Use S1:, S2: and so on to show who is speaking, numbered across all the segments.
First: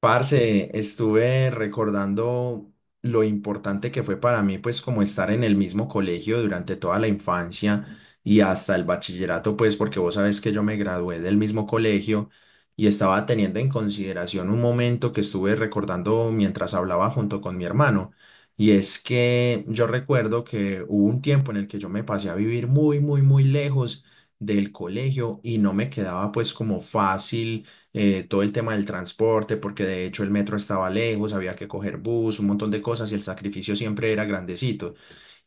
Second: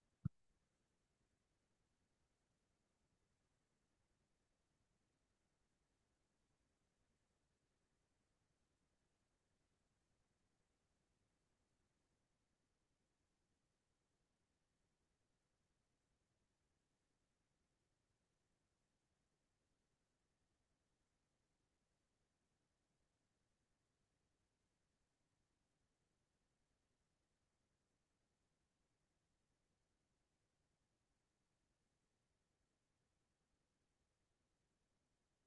S1: Parce, estuve recordando lo importante que fue para mí, pues como estar en el mismo colegio durante toda la infancia y hasta el bachillerato, pues porque vos sabés que yo me gradué del mismo colegio y estaba teniendo en consideración un momento que estuve recordando mientras hablaba junto con mi hermano. Y es que yo recuerdo que hubo un tiempo en el que yo me pasé a vivir muy, muy, muy lejos del colegio y no me quedaba pues como fácil, todo el tema del transporte, porque de hecho el metro estaba lejos, había que coger bus, un montón de cosas y el sacrificio siempre era grandecito.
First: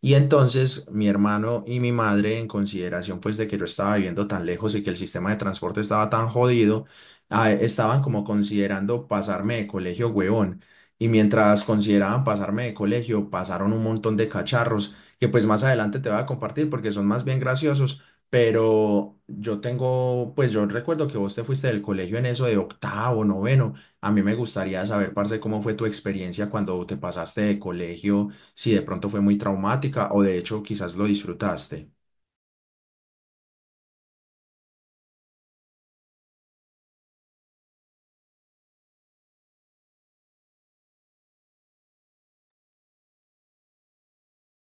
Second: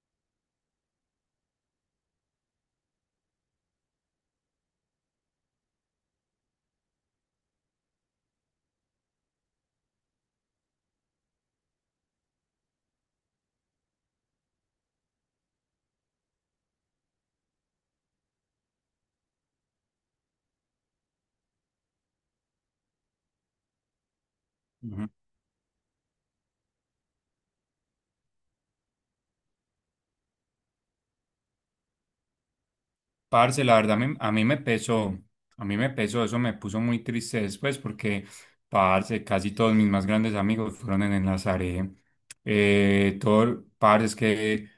S1: Y entonces mi hermano y mi madre, en consideración pues de que yo estaba viviendo tan lejos y que el sistema de transporte estaba tan jodido, estaban como considerando pasarme de colegio, huevón. Y mientras consideraban pasarme de colegio, pasaron un montón de cacharros que pues más adelante te voy a compartir porque son más bien graciosos. Pero yo tengo, pues yo recuerdo que vos te fuiste del colegio en eso de octavo, noveno. A mí me gustaría
S2: Ujú.
S1: saber, parce, cómo fue tu experiencia cuando te pasaste de colegio, si de pronto fue muy traumática o de hecho quizás lo disfrutaste.
S2: Parce, la verdad a mí me pesó, a mí me pesó. Eso me puso muy triste después, parce, casi todos mis más grandes amigos fueron en Enlazaré. Todo, parce, es que,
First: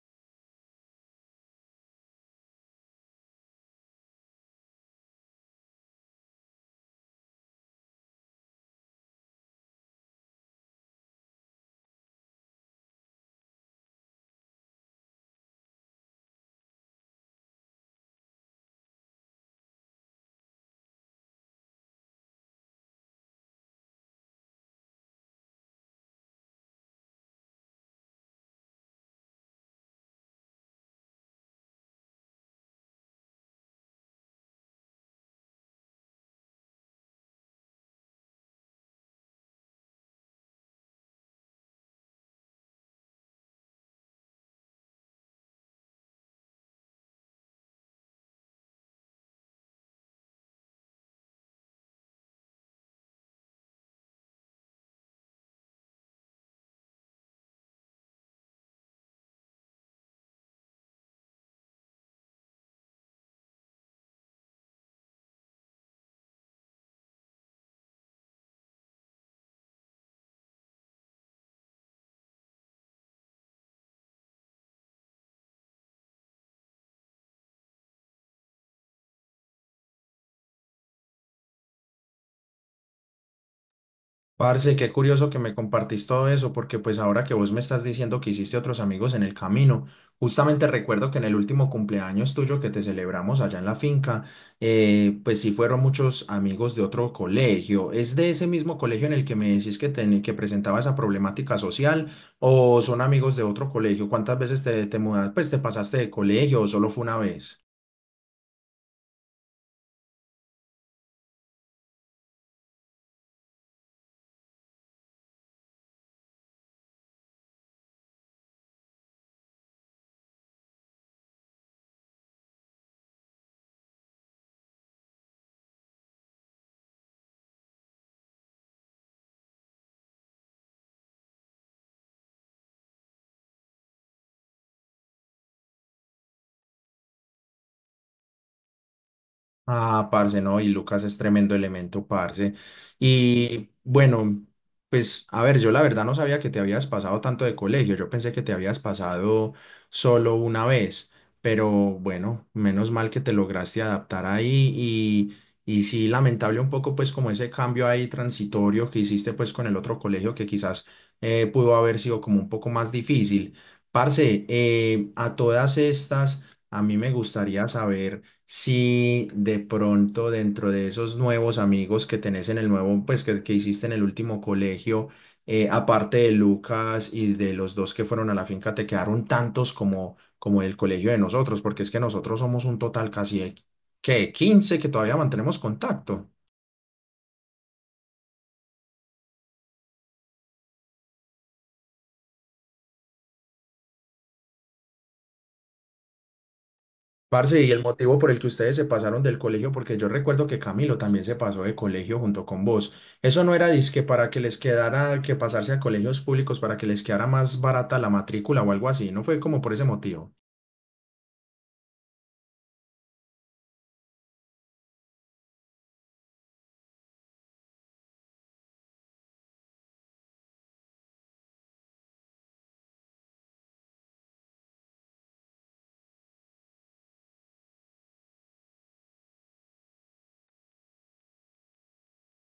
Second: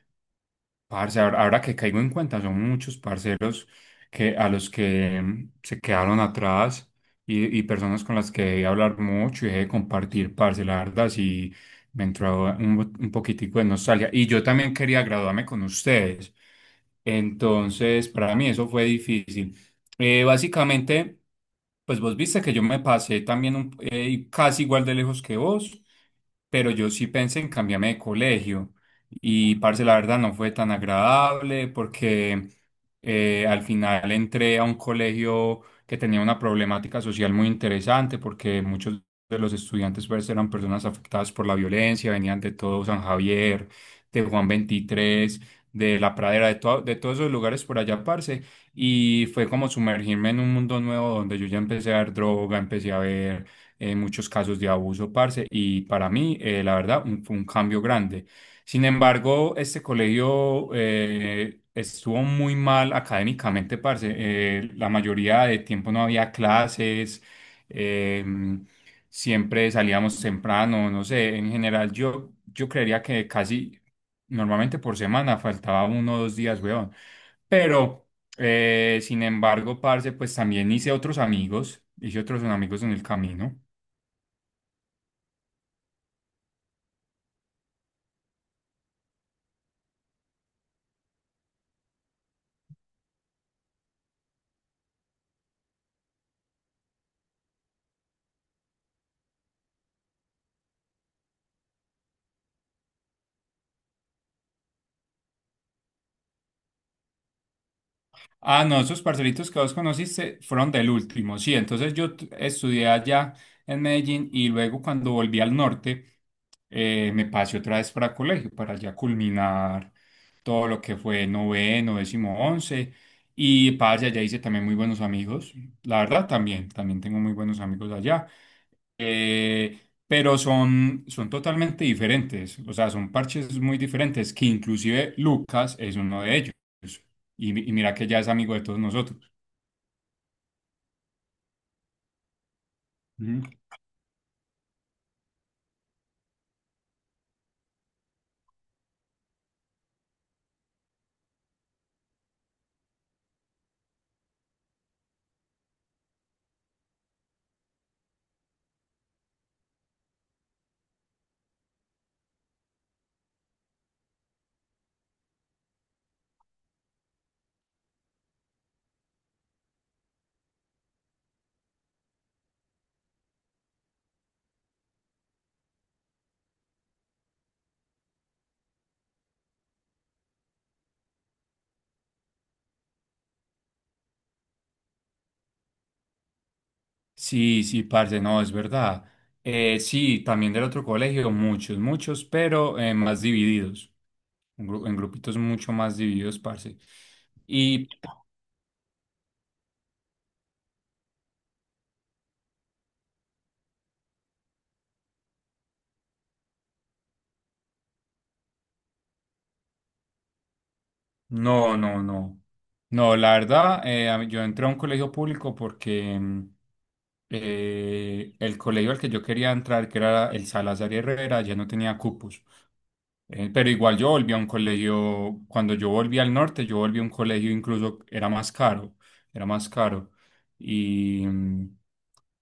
S2: parce, ahora que caigo en cuenta, son muchos parceros que, a los que se quedaron atrás, y personas con las que dejé hablar mucho y dejé de compartir, parce, la verdad, sí me entró un poquitico de nostalgia. Y yo también quería graduarme con ustedes. Entonces, para mí eso fue difícil. Básicamente, pues vos viste que yo me pasé también casi igual de lejos que vos, pero yo sí pensé en cambiarme de colegio. Y, parce, la verdad no fue tan agradable porque al final entré a un colegio que tenía una problemática social muy interesante, porque muchos de los estudiantes pues eran personas afectadas por la violencia, venían de todo San Javier, de Juan 23, de La Pradera, de todos esos lugares por allá, parce. Y fue como sumergirme en un mundo nuevo donde yo ya empecé a ver droga, empecé a ver muchos casos de abuso, parce. Y para mí, la verdad, fue un cambio grande. Sin embargo, este colegio estuvo muy mal académicamente, parce. La mayoría de tiempo no había clases, eh, siempre salíamos temprano, no sé, en general yo creería que casi normalmente por semana faltaba uno o dos días, weón. Pero... Sin embargo, parce, pues también hice otros amigos en el camino.
S1: Parce, qué curioso que me compartís todo eso, porque pues ahora que vos me estás diciendo que hiciste otros amigos en el camino, justamente recuerdo que en el último cumpleaños tuyo que te celebramos allá en la finca, pues sí fueron muchos amigos de otro colegio. ¿Es de ese mismo colegio en el que me decís que presentaba esa problemática social o son amigos de otro colegio? ¿Cuántas veces te mudaste, pues te pasaste de colegio o solo fue una vez?
S2: Ah, no, esos parcelitos que vos conociste fueron del último, sí. Entonces estudié allá en Medellín, y luego cuando volví al norte me pasé otra vez para colegio, para ya culminar todo lo que fue noveno, décimo, once. Y parce, allá hice también muy buenos amigos. La verdad también, también tengo muy buenos amigos allá. Eh, pero son totalmente diferentes, o sea, son parches muy diferentes, que inclusive Lucas es uno de ellos. Y, y mira que ya es amigo de todos nosotros.
S1: Ah, parce, no, y Lucas es tremendo elemento, parce.
S2: Ujú.
S1: Y bueno, pues a ver, yo la verdad no sabía que te habías pasado tanto de colegio, yo pensé que te habías pasado solo una vez, pero bueno, menos mal que te lograste adaptar ahí y sí, lamentable un poco pues como ese cambio ahí transitorio que hiciste pues con el otro colegio que quizás pudo haber sido como un poco más difícil. Parce, a todas estas, a mí me gustaría saber si de pronto dentro de esos nuevos amigos que tenés en el nuevo, pues que hiciste en el último colegio, aparte de Lucas y de los dos que fueron a la finca, te quedaron tantos como, como el colegio de nosotros, porque es que nosotros somos un total casi que 15 que todavía mantenemos contacto.
S2: Sí, sí, parce, no, es verdad. Sí, también del otro colegio, muchos, muchos, pero más divididos. En grupitos mucho más divididos, parce.
S1: Parce, y el
S2: Y
S1: motivo por el que ustedes se pasaron del colegio, porque yo recuerdo que Camilo también se pasó de colegio junto con vos. Eso no era disque para que les quedara que pasarse a colegios públicos para que les quedara más barata la matrícula o algo así, no fue como por ese motivo.
S2: no, no, no. No, la verdad, yo entré a un colegio público porque el colegio al que yo quería entrar, que era el Salazar y Herrera, ya no tenía cupos. Pero igual yo volví a un colegio, cuando yo volví al norte, yo volví a un colegio, incluso era más caro, era más caro. Y, mm,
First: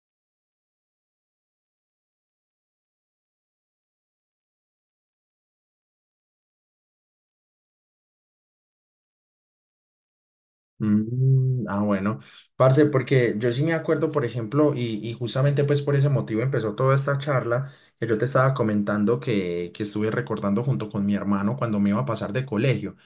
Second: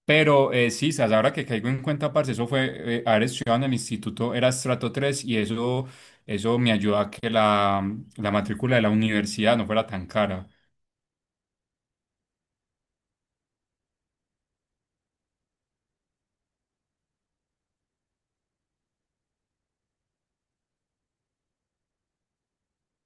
S2: sí, sas, ahora que caigo en cuenta, parce, eso fue, haber estudiado en el instituto era estrato tres, y eso me ayudó a que la matrícula de la universidad no fuera tan cara.
S1: Mm, ah, bueno, parce, porque yo sí me acuerdo, por ejemplo, y justamente pues por ese motivo empezó toda esta charla que yo te estaba comentando que estuve recordando junto con mi hermano cuando me iba a pasar de colegio.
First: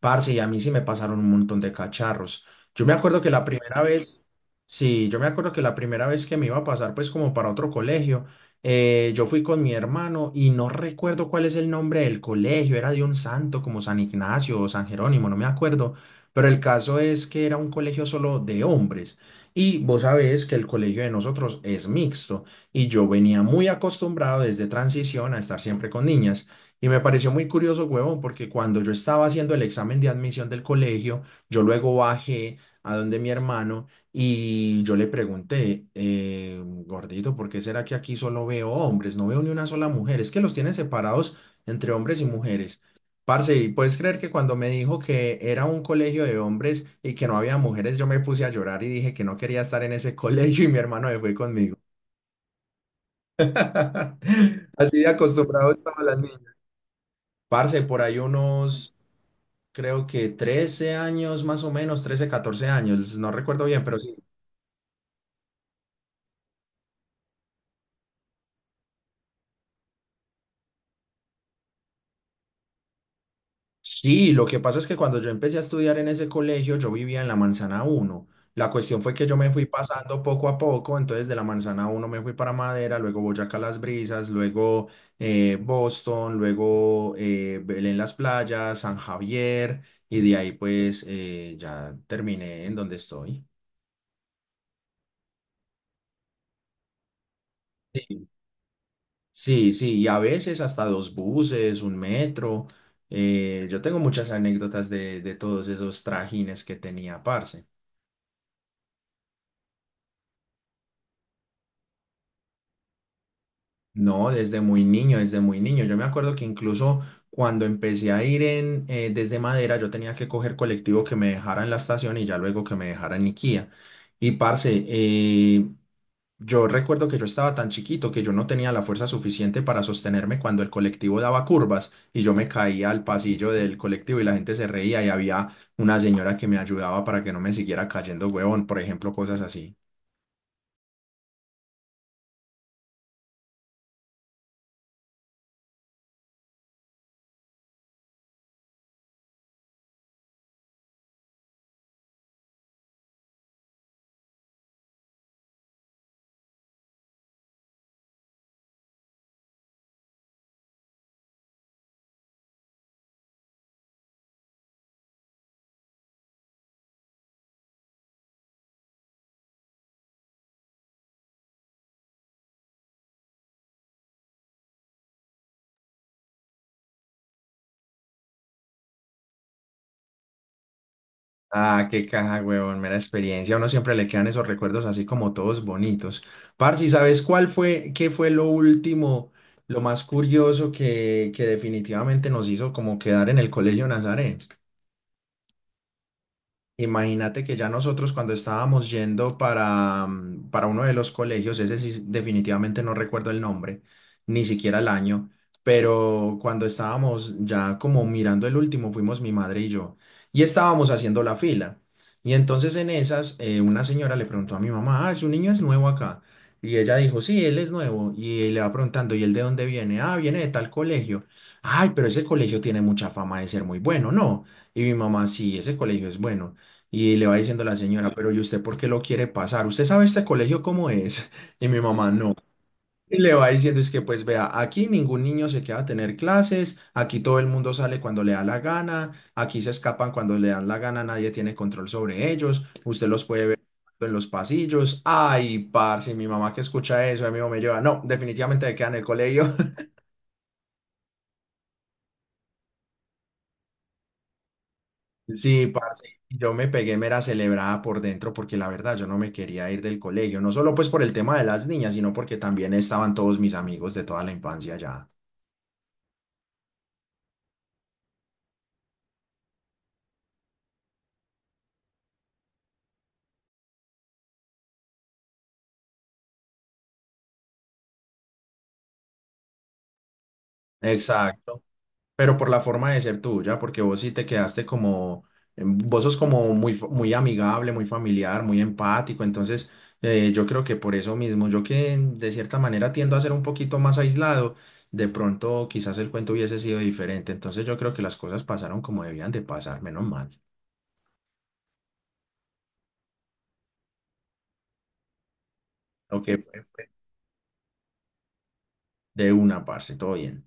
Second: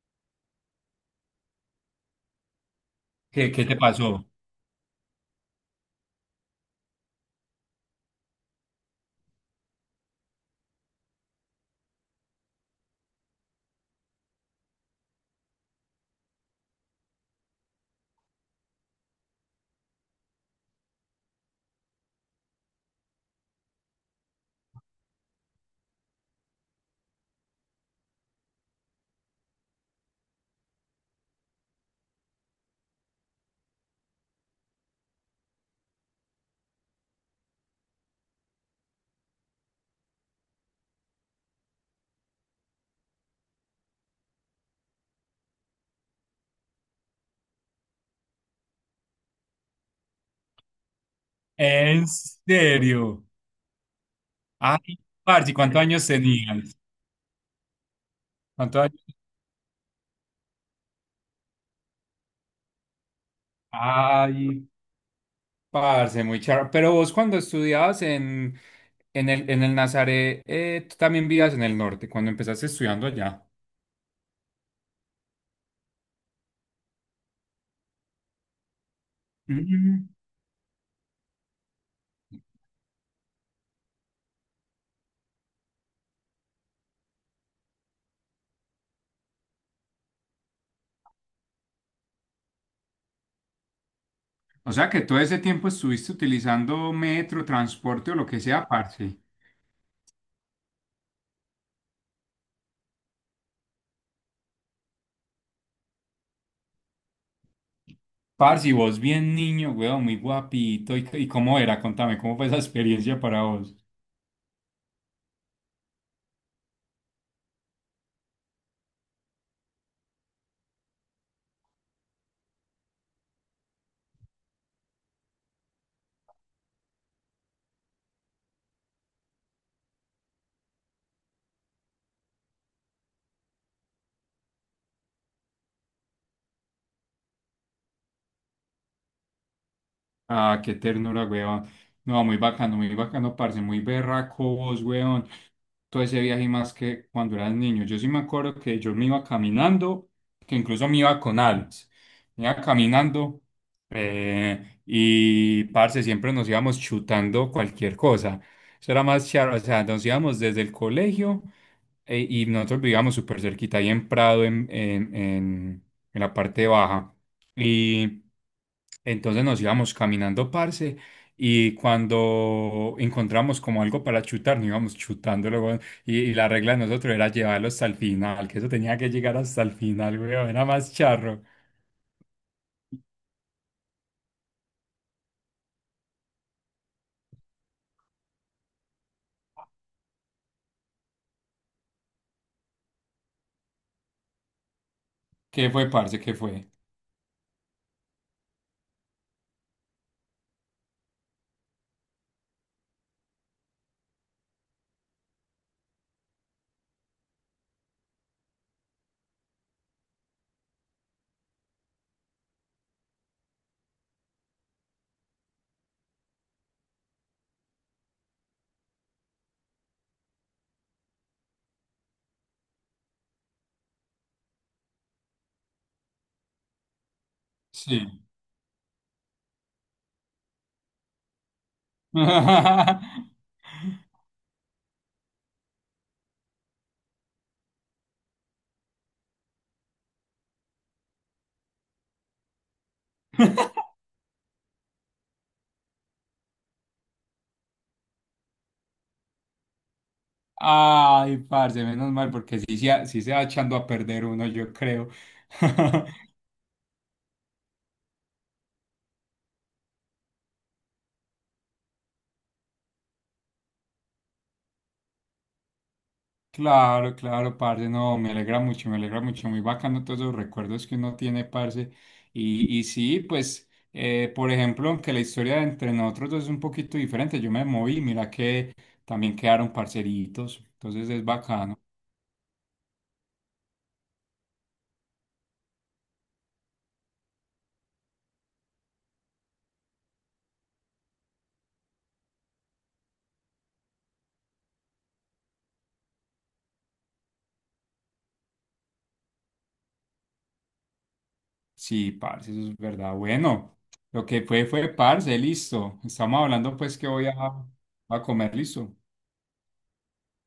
S1: Parce, y a mí sí me pasaron un montón de cacharros. Yo me acuerdo que la
S2: ¿Qué, qué te
S1: primera vez,
S2: pasó?
S1: sí, yo me acuerdo que la primera vez que me iba a pasar pues como para otro colegio, yo fui con mi hermano y no recuerdo cuál es el nombre del colegio, era de un santo como San Ignacio o San Jerónimo, no me acuerdo. Pero el caso es que era un colegio solo de hombres. Y vos sabés que el colegio de nosotros es mixto. Y yo venía muy acostumbrado desde transición a estar siempre con niñas. Y me pareció muy curioso, huevón, porque cuando yo estaba haciendo el examen de admisión del colegio, yo luego bajé a donde mi hermano y yo le pregunté, gordito, ¿por qué será que aquí solo veo hombres? No veo ni una sola mujer. Es que los tienen separados entre hombres y mujeres. Parce, y puedes creer que cuando me dijo que era un colegio de hombres y que no había mujeres, yo me puse a llorar y dije que no quería estar en ese colegio y mi hermano se fue conmigo.
S2: ¿En serio?
S1: Así
S2: Ay,
S1: de
S2: parce,
S1: acostumbrado
S2: ¿cuántos
S1: estaban
S2: años
S1: las niñas.
S2: tenías?
S1: Parce, por ahí
S2: ¿Cuántos
S1: unos,
S2: años?
S1: creo que 13 años más o menos, 13, 14 años, no recuerdo bien, pero sí.
S2: Ay, parce, muy charro. Pero vos cuando estudiabas en, en el Nazaret, tú también vivías en el norte, cuando empezaste estudiando allá.
S1: Sí, lo que pasa es que cuando yo empecé a estudiar en ese colegio, yo vivía en la Manzana Uno. La cuestión fue que yo me fui
S2: Mm.
S1: pasando poco a poco, entonces de la Manzana Uno me fui para Madera, luego Boyacá Las Brisas, luego Boston, luego Belén Las Playas, San Javier, y de ahí pues ya terminé en donde estoy.
S2: O sea que todo ese tiempo estuviste utilizando metro, transporte o lo
S1: Sí,
S2: que sea, parce.
S1: sí, sí, y a veces hasta dos buses, un metro. Yo tengo muchas anécdotas de todos esos trajines que tenía, parce.
S2: Parce, y vos bien niño, weón, muy guapito. Y cómo era? Contame, ¿cómo fue esa experiencia para vos?
S1: No, desde muy niño, desde muy niño. Yo me acuerdo que incluso cuando empecé a ir desde Madera, yo tenía que coger colectivo que me dejara en la estación y ya luego que me dejara en Niquía. Y parce, yo recuerdo que yo estaba tan chiquito que yo no tenía la fuerza suficiente para sostenerme cuando el colectivo daba curvas y yo me caía al pasillo del colectivo y la gente se reía y había una señora que me ayudaba para que no me siguiera cayendo, huevón, por ejemplo, cosas así.
S2: Ah, qué ternura, weón. No, muy bacano, parce, muy berraco vos, weón. Todo ese viaje y más que cuando eras niño. Yo sí me acuerdo que yo me iba caminando, que incluso me iba con Alex. Me iba caminando y, parce, siempre nos íbamos chutando cualquier cosa. Eso era más charro, o sea, nos íbamos desde el colegio y nosotros vivíamos súper cerquita ahí en Prado, en la parte baja. Y entonces nos íbamos caminando, parce. Y cuando encontramos como algo para chutar, nos íbamos chutando, y la regla de nosotros era llevarlo hasta el final, que eso tenía que llegar hasta el final, weón, era más charro.
S1: Ah, qué caja, huevón, mera experiencia. A uno siempre le quedan esos recuerdos así como todos bonitos. Parce, ¿sabes qué fue lo último, lo más curioso que definitivamente nos hizo como quedar en el Colegio Nazaret?
S2: ¿Qué fue, parce? ¿Qué fue?
S1: Imagínate que ya nosotros cuando estábamos yendo para uno de los colegios, ese sí definitivamente no recuerdo el nombre, ni siquiera el año, pero cuando estábamos ya como mirando el último, fuimos mi madre y yo, y estábamos haciendo la fila. Y entonces en esas, una señora le preguntó a mi mamá, ah, su niño es nuevo acá. Y ella dijo, sí, él es nuevo. Y le va preguntando, ¿y él de dónde viene? Ah, viene de tal colegio. Ay, pero ese colegio tiene mucha fama de ser muy bueno, ¿no? Y mi mamá, sí, ese colegio es bueno. Y le va diciendo la señora,
S2: Sí.
S1: pero ¿y usted por qué lo quiere pasar? ¿Usted sabe este colegio cómo es? Y mi mamá no. Y le va diciendo, es que pues vea, aquí ningún niño se queda a tener clases, aquí todo el mundo sale cuando le da la gana, aquí se escapan cuando le dan la gana, nadie tiene control sobre ellos, usted los puede ver en los pasillos. Ay, parce, mi mamá que escucha eso, a mí me lleva, no, definitivamente se queda en el colegio.
S2: Ay, parce, menos mal, porque sí, sí se va echando a perder uno, yo creo.
S1: Sí, parce, yo me pegué mera celebrada por dentro porque la verdad yo no me quería ir del colegio, no solo pues por el tema de las niñas, sino porque también estaban todos mis amigos de toda la infancia ya.
S2: Claro, claro, parce, no, me alegra mucho, muy bacano todos los recuerdos que uno tiene, parce. Y sí, pues, por ejemplo, aunque la historia entre nosotros dos es un poquito diferente, yo me moví, mira que también quedaron parceritos, entonces es
S1: Exacto,
S2: bacano.
S1: pero por la forma de ser tuya, porque vos sí te quedaste como, vos sos como muy amigable, muy familiar, muy empático, entonces yo creo que por eso mismo, yo que de cierta manera tiendo a ser un poquito más aislado, de pronto quizás el cuento hubiese sido diferente, entonces yo creo que las cosas pasaron como debían de pasar, menos mal.
S2: Sí, parce, eso es verdad. Bueno, lo que fue parce, listo.
S1: Ok,
S2: Estamos
S1: fue-
S2: hablando
S1: fue
S2: pues que voy a comer, listo.
S1: de una, parce, todo bien.